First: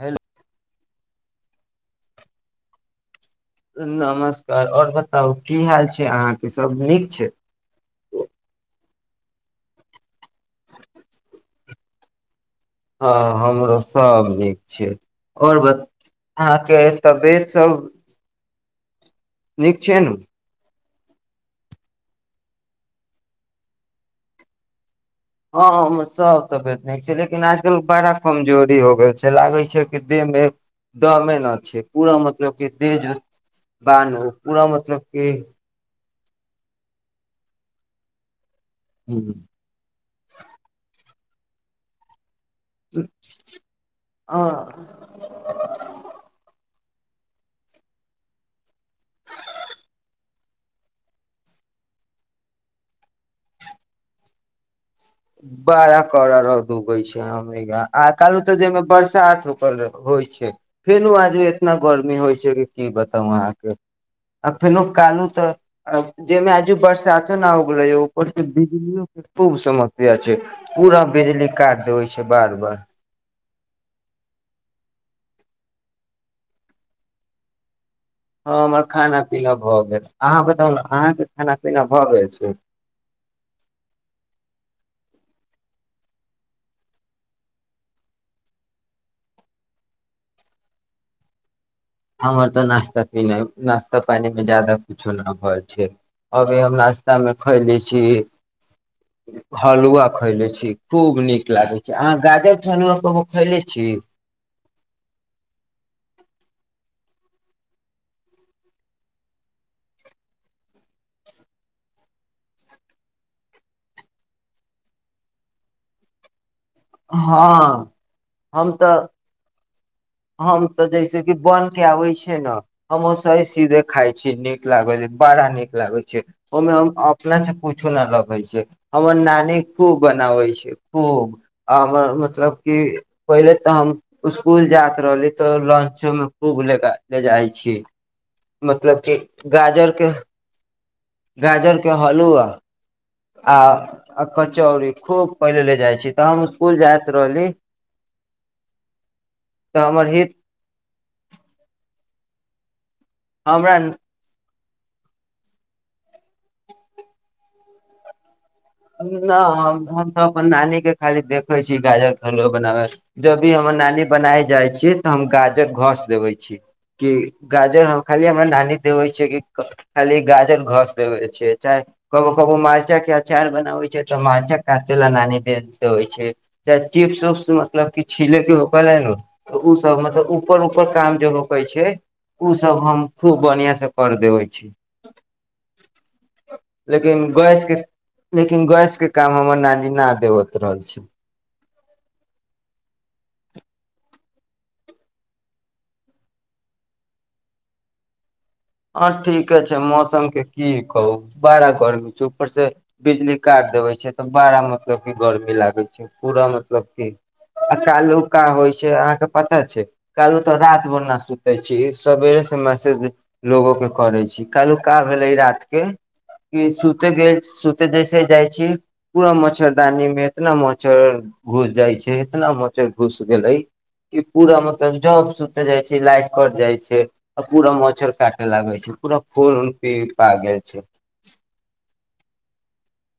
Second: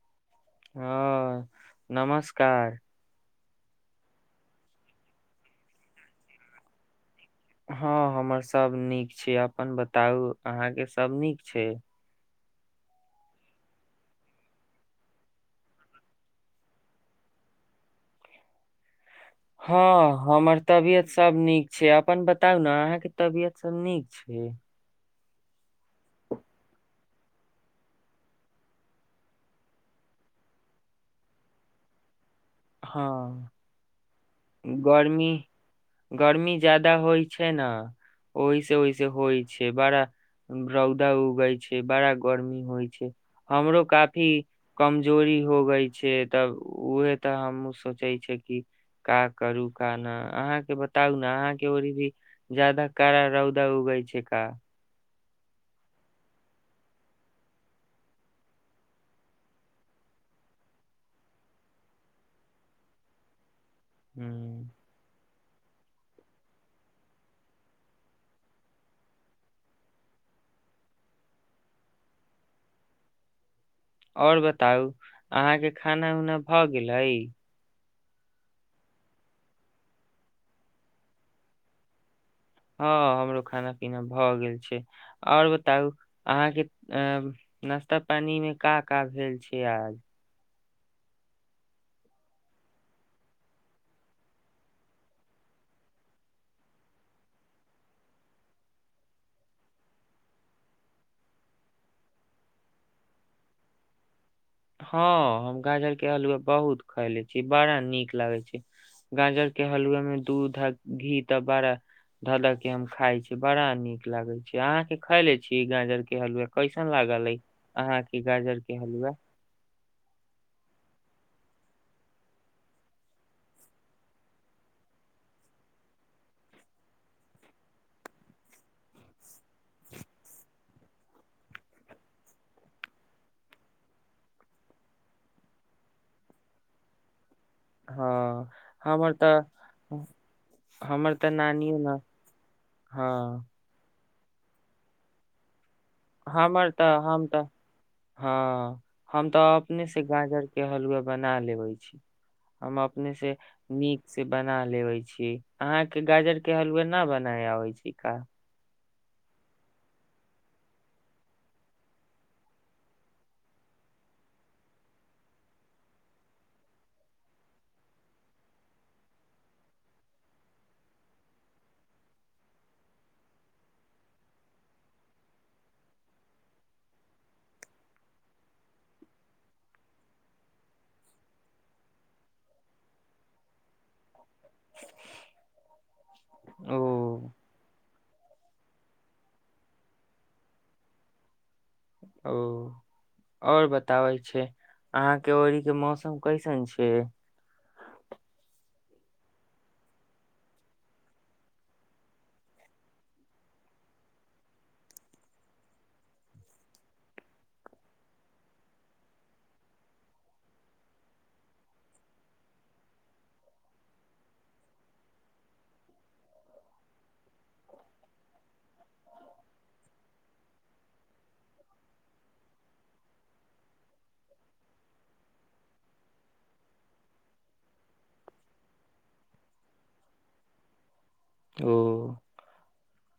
hello हँ नमस्कार नमस्कार और बताउ की हाल छै अहाँके सब नीक छै हँ हमर सब नीक छी अपन बताउ अहाँके सब नीक छै हँ हमरो सभ नीक छै और ब अहाँके तबियतसभ हँ ह मर तबियत सब नीक छै अपन बताउ ने अहाँके तबियत सब नीक छै हँ सँ हयसभ तऽ बेत छै लेकिन आजकल बड़ा कमजोरी हो गेल छै लागै छै कि देह मे दमे नहि छै पूरा म मतलब क देजत हँ बान हो पूरा मतलब की गर्मी गर्मी जादा होइ छै ने ओहिसे ओहिसे होइ छै बड़ा रौदाउ होइ छै बड़ा गर्मी होइ छै हमरो काफी अ, कमजोरी होगई छै तब ओह तऽ हमू सोचे छ कि का करू क न अहाँके बताउ ने अहाँके ओ भी जादा कड़ा रौदा उगै छै का बड़ा कड़ा रौद उगै छै हमर आ काल तऽ जाहिमे बरसात होकर होइ छै फेरू आदमी एतना गर्मी होइ छै कि की बताउ अहाँके आ ह फेनु कालू जेमे हजु बरसातो न उग रहो पर त बीजली खूब समस छै पूरा बिजली काटि देबै छै बार बार और बताउ अहाँके खाना उना भऽ गेलै हँ हमर खाना पीना भऽ गेल अहाँ बताउ ने अहाँके खाना पीना भऽ गेल छै हँ हमरो खाना पीना भऽ गेल छै और बताउ अहाँके अ नाश्ता पानी मे का का भेल छै आज हमर तऽ नाश्ता पीना नाश्ता पीमे ज्यदाा किछो नहि भइ छै अभी हम नाश्तामे खयले छी हलुआ खयले छी खूब नीक लागै छै अहाँ गाजरके हलुआ कहू खयले छी हँ हम गाजर के हलुवए बहुत खायले छी बड़ा नीक लागे छै गाजर के हलुवए मे दूध घी त बड़ा धऽ ध के हम खााय छी बड़ा नीक लागे छै अहाँके खैले छीिय गाजर के हलुआा कइसन लागल ई हँ अहाँके गाजर हम के तऽ हलुआ हम तऽ जैसे कि बनिके आबै छै न हम ओसहि सीधे खाइ छियै नीक लागै है बड़ा नीक लागै छै ओहिमे हम अपनासँ कुछो नहि लगै छै हमर नानी खूब बनाबै छै खूब आ हमर मतलब कि पहिले तऽ हम स्कुल जायत रहली तऽ लंचोमे खूब लेके ले जाइ छी हँ मतलब हमर कि तऽ गाजर के हमर तऽ नानियो गाजर के न हलुआ हँ आ आ कचौरी खूब पहिल ले जाइ छी तऽ हम हमर स्कूल तऽ जाइत हम तऽ रहली हँ हम तऽ अपने से से हमर हित गाजर के हलुवा बना लेवे छै हम अप अपने से हमरा नीक से बन ना लेबै छी अहाँके गाजर के हलुआ ना बनाय आबै छी का ना हम हम तऽ अपन नानी के खाली देखय छी गाजर के बनाबैत जब भी हमर नानी बनाय जाइ छी तऽ हम गाजर घस देबय छी कि गाजर हम खाली हमरा नानी देबे छियै कि खाली गाजर घस देबे छै चाहे कबो कबो मरिचा के अचार बनाबै छै तऽ मरचा काटे ला नानी दे देेबै छैे चाहे चिपस उप्स मतलब कि छीले के होके ले नु उसब मतलब ऊपर ऊपर काम जे होकै छै उ सब हम खूब बढ़ियां से कर देबे छै ओ लेकिन गैसके लेकिन गैस के काम हमर नानी न देबत रहै छै ओर बताबै छै अहाँ के ओनहि के मौसम कैसन छै हँ ठीके छै मौसमके की कहू बड़ा गर्मी छै ऊपरसे बिजली काटि देबै छै तऽ बड़ा मतलब कि गर्मी लागै छै पूरा मतलब कि आ कालो का होइ छै अहाँके पता छै कालहो तऽ राति भरि ना सुतै छी सवेरेसे मैसेज लोगो के करे छी कलुका भेले रात के कि सुते गेल सुते जैसे जाइ छी पूरा मच्छरदानी मे इतना मच्छर घुस जाइ छै इतना मच्छर घुस गेले कि पूरा मतलब जब सुते जाइ छै लाइट कट जाइ छै आ पूरा मच्छर काट लागै छै पूरा खुन उन पी पा गेल छै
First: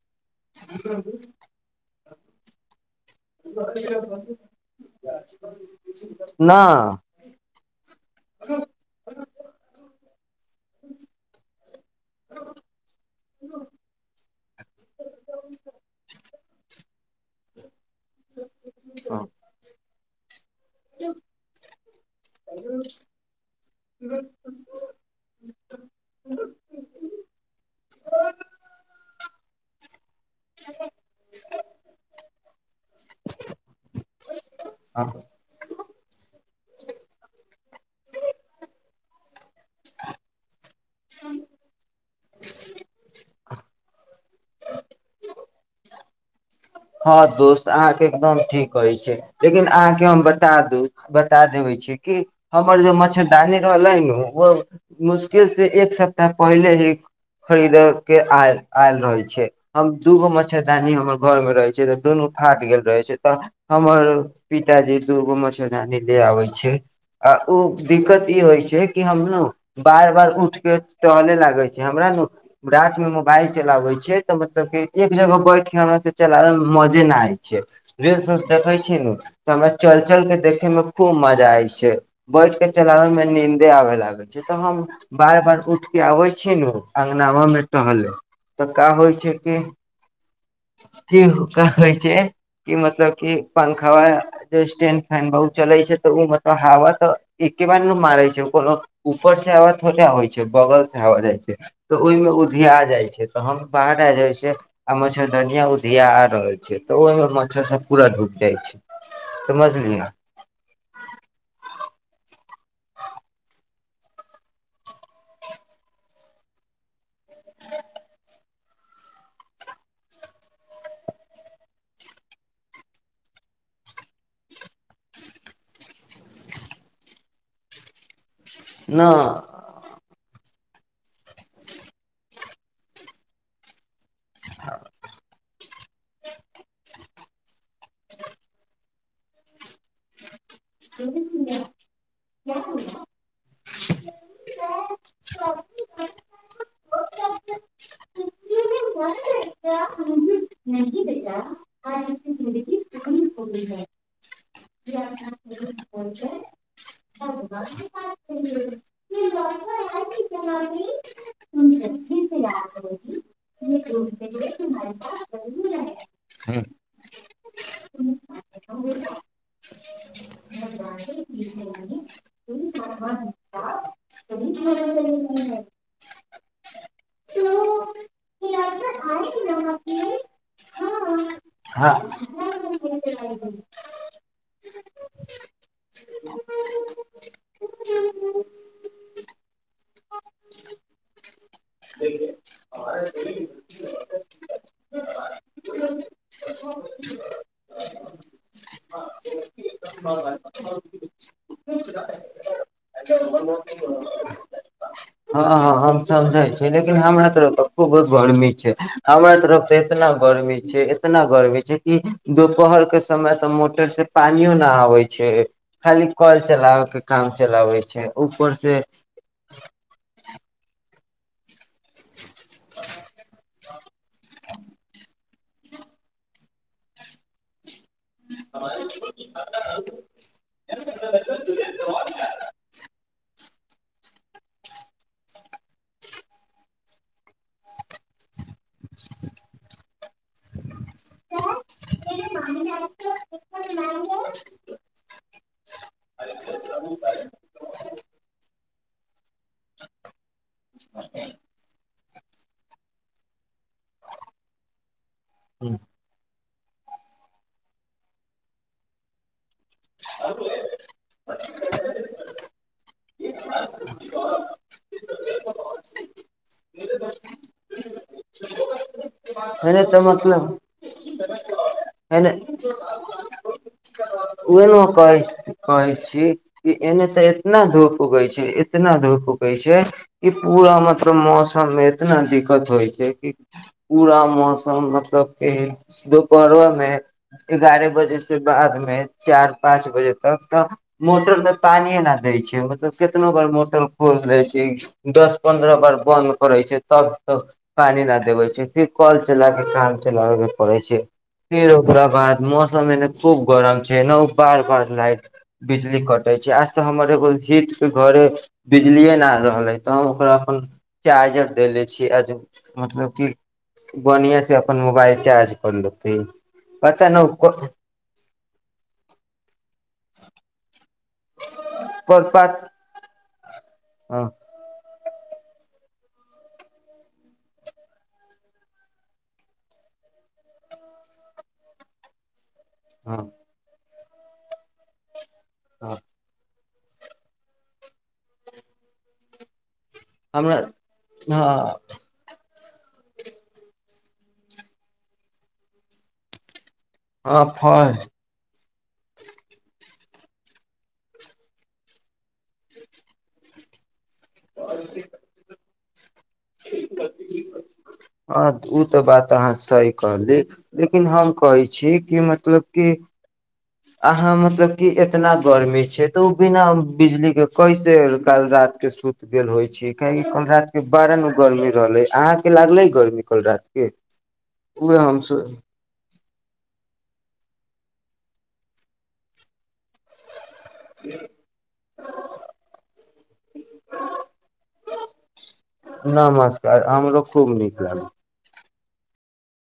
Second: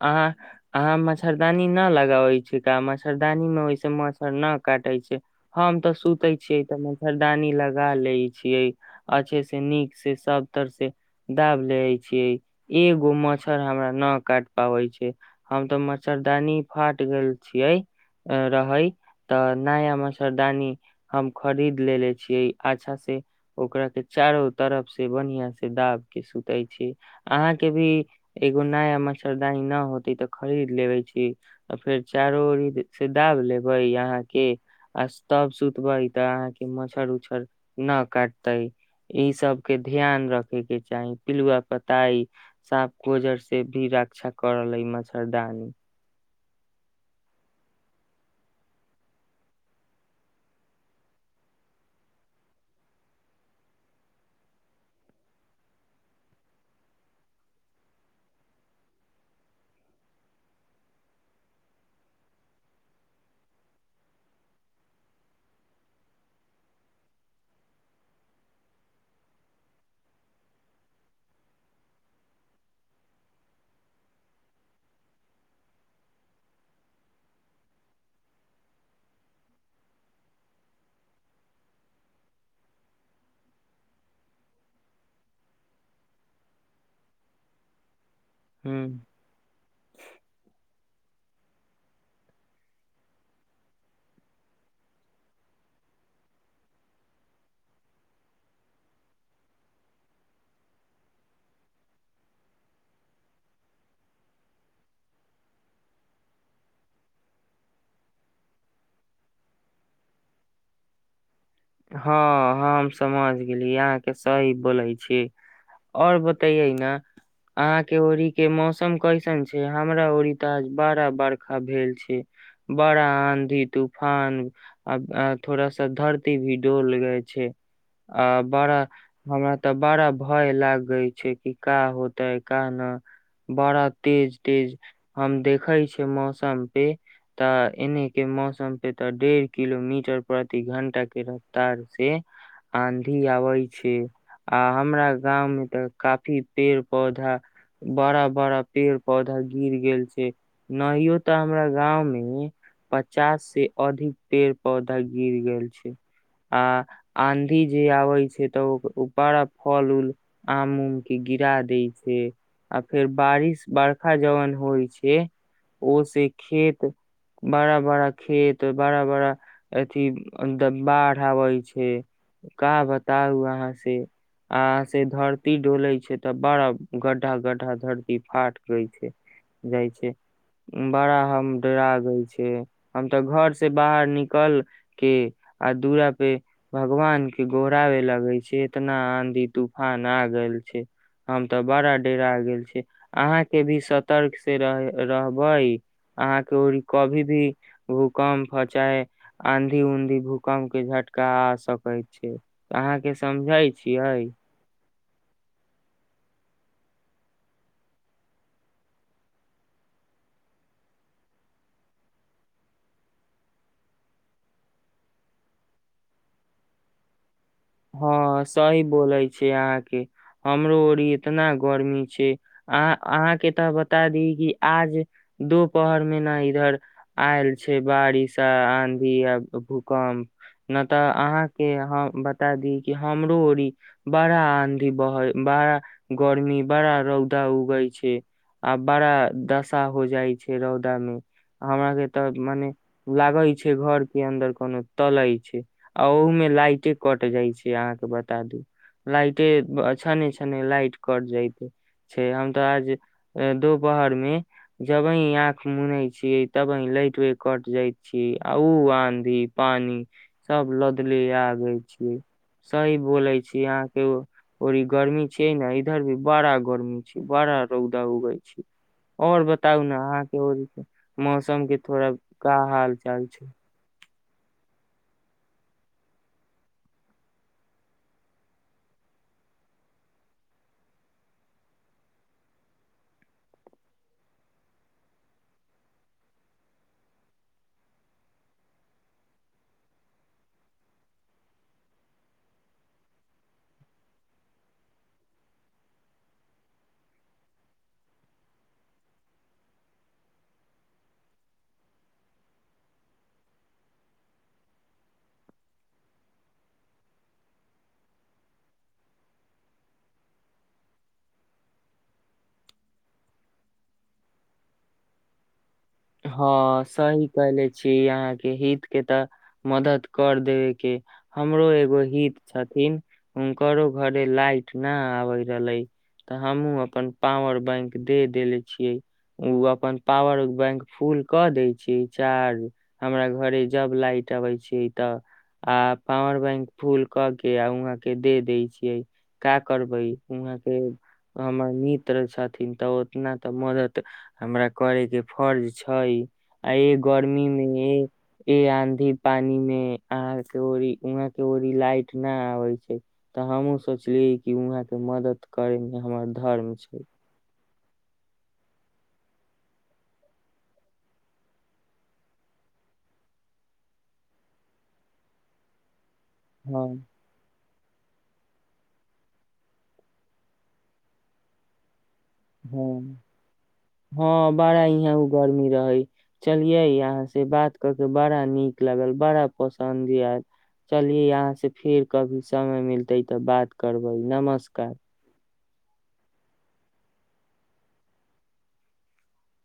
अहाॅं अहाॅं मच्छरदानी न लग लगाबै छै का मच्छ मच्छरदानी में ओहिसे मच्छर न काटे छै हम तऽ सुते न छियै त मच्छरदानी लगा ले छियै अच्छे से नीक से सबतर से दाब ले छियै एगो मच्छर हमरा न काट छै हम तऽ मच्छरदानी फाट गैल छियै रहइ तऽ नया मच्छर दानी हम खरीद लेने छीयै अच्छा से ओकरा के चारो तरफ से बढ़िया से दाब के सुते छी अहाँ के भी एगो नया म मच्छरदानी ना होतै तऽ खरीद लेबे छी आ फेर चारो ओरी जेछै दाब लेबे अहाँ के आ तब सुतबे तऽ अहाँ के मच्छड़ उच्छड़ न काटतै ई सब के ध्यान रखे के चाही पिलुआ पर तै सांप गोजर से भी रख रक्षा करयले मच्छरदानी हँ दोस्त अहाँके एकदम ठीक कहै छै लेकिन अहाँके हम बता दू बता देबे छी कि हमर जे मच्छरदानी रहलै ने ओ मुश्किल से एक सप्ताह पहिले ही खरीद के आल आयल रहे छै हम दूगो मच्छरदानी हमर घर मे रहै जे रहय न फाटि गेल रहे छै त हमर पिताजी दूगो मच्छरदानी ले आबे छै आ ओ दिक्कत ई होइ छै कि हम ने बार बार उठ के टहले लागे छै हमरा न राति मे मोबाइल चलाबे छै तऽ मतलब के एक जगह बैठ के हम चलाबे मजे न आय छै रील्स उल्स देखे छी नु तऽ हमरा चल चल के देखे में खूब मजा आबैछै बैठ के चलाबे में नींदे आबे लागे छै तऽ हम बार बार उठ के आबे छी न अंगनावा में टहले तऽ ह का होइ छै कि [unintelligible] [unintelligible] रहल छै तऽ ओहिमे मच्छर सब पूरा ढुक जाइ छै समझलियै हँ हम हम समझ गेली अहाँके सही बोलै छी ओर बतैयै ने अहाँके ओरी के मौसम कैसन छै हमरा उड़िता बड़ा बरखा भेल छै बड़ा आंधी तूफान आ थोड़ा सा धरती भीडोल लगै छै आ बड़ा न हमरा तऽ बड़ा भय लागे छै कि का होते का ना बड़ा तेज तेज हम देख देखै छै मौसम पे तऽ एने के मौसम पे तऽ डेर किलोमीटर प्रति घण्टा के ार से आंधी आबे छै आ हमरा गाँंव में तऽ काफी पेड़ पौध पौधा बड़ा बड़ा पेड़ पौधा गिर गेल छै नहियो तऽ हमरा गांव मे पचास से अधिक पेड़ पौधा गिर गेल छै आ आधी जे आबै छै तऽ बड़ा फल उल आम उम के गिरा देै छै आ फेर बारिश बरषा जहन होइ छै ओ से खेत बड़ा बड़ा खेत बड़ा बड़ा अथी बाढ़ आबै छै का बताउ अहाँ से आा से धरती डोले छै तऽ बड़ा गड्ढा गड्ढा धरती फाट ग छै जाइ छै बड़ा हम हँ डरागे छै हम तऽ घर से बाहर निकल के आ दूरा पे भगवान के गोरावे लगे छै इतना आंधी तूफान आ ग छै हम तऽ बड़ा डेर आ गेल छी अहा के भी सतर्क से रह रहबै अहा के कभी भी भूकम्प चाहे आंधी उऊंधी भूकम्प के झटका आ सकैत छै अहाँ के समझै छियै हमसब जाइ छी लेकिन हमरा तरफ तऽ खूब गर्मी छै हम तरफ तऽ एतना गर्मी छै एतना गर्मी छै कि दुपहर के समय तऽ मोटर से पानियो न आबै छै खाली कल चलाबे के काम चलाबै छै हँ ऊपर से सही बोलै छै अहाँके हमरो ओर इतना गर्मी छै अह अहाँ के तऽ बता दी कि आज दोपहर महिना इधर आयल छै बारिश आ आंधि आ तुभुकम्प हमरो ओरी बड़ा आँधी बहै बड़ा गर्मी बड़ा रौदा उगै छै आ बड़ा दशा हो जाय छै रौदा मे हमरा के तऽ मने लागे छै घर के अन्दर कोनो तले छै आ ओहू में लाइटे कट जाइ छै अहाँके बता दू लाइटे छान छने लाट कट जाइत छै हम तऽ आज अ, दोपहर में जब आंख मुनई छी तब ह लाइट वे कट जाय छी आ ओ आंधी पानी सब लदली आगे सही बोले छी यहाँ के गर्मी छिय ने इधर भी बड़ा गर्मी छै बड़ा रौदा उगै छै और बताउ एने ने तऽ अहाँके मतलब हो छै मौसम के थोड़ा का हाल चाल छै ओहना कहै कहै छी कि एने तऽ इतना धूप उगै छै इतना धूप उगै छै कि पूरा मतलब मौसममे इतना दिक्कत होइ छै कि पूरा मौसम मतलब क दुपहरोमे एगारह बजे से बादमे चार पाँच बजे तक तऽ मोटर मे पानि न देय छै मतलब कितनो बार मोटर खोल देै छै दस पन्द्रह बार बन्द करे छै तब त पानी न देबे छै फिर कल चला के काम चलाबे के पड़े छै फिर ओकरा बाद मौसम एने खूब गरम छै ओ बार बार लाइट बिजली कटै छै आज तऽ हमर एगो हटके घरे बिजलिए नहि आ रहलै तऽ हम ओकरा अपन चार्जर देले छीियै आज मतलब कि बढ़िआँसँ अपन मोबाइल चार्ज करलहु हँ सही कहले छी अहाँके हित के तऽ मदद कर देब के हमरो एगो हित छथिन हुकरो घरे लाइट न आबे रहल तऽ हमहु अपन पॉावर बैंक दे देेले छियै ओ अपन पावर बैंक फूल कऽ दै छी चार हमरा घरे जब लाइट अबै छै तऽ आ पावर बैंक फूल क के आ वहां के दे दय छियै का करबै वहाँ हमरा के हमर मित्र छ थिन तऽ उतना तऽ मदद हमरा करे के फर्ज छै आ ए गर्मी हँ मे फर्स्ट ए ी पानी मे अहां के ओरी उहां के ओरी लाइट न आबे छै तऽ हमु सोचली कि वहाँके मदद मे हम ठीक छै हँ ओ तऽ बात अहाँ सही कहली लेकिन हम कहै छी कि मतलब कि अहाँ मतलब कि इतना गर्मी छै तऽ ओ बिना हँ बिजली के कैस काल रात के सुति गेल होइ छी काहि कल रात के बारन गर्मी रहलै अहाँके लागलै गरमी हँ कल रातिके उएह हम सोब चलियै अहाँ से बात क के बड़ा नीक लागल बड़ा पसन्द आयत चलियै अहाँ से फेर कभी समय मिलतै तऽ बात करबै नमस्कार नमस्कार हमरो खूब नीक लागल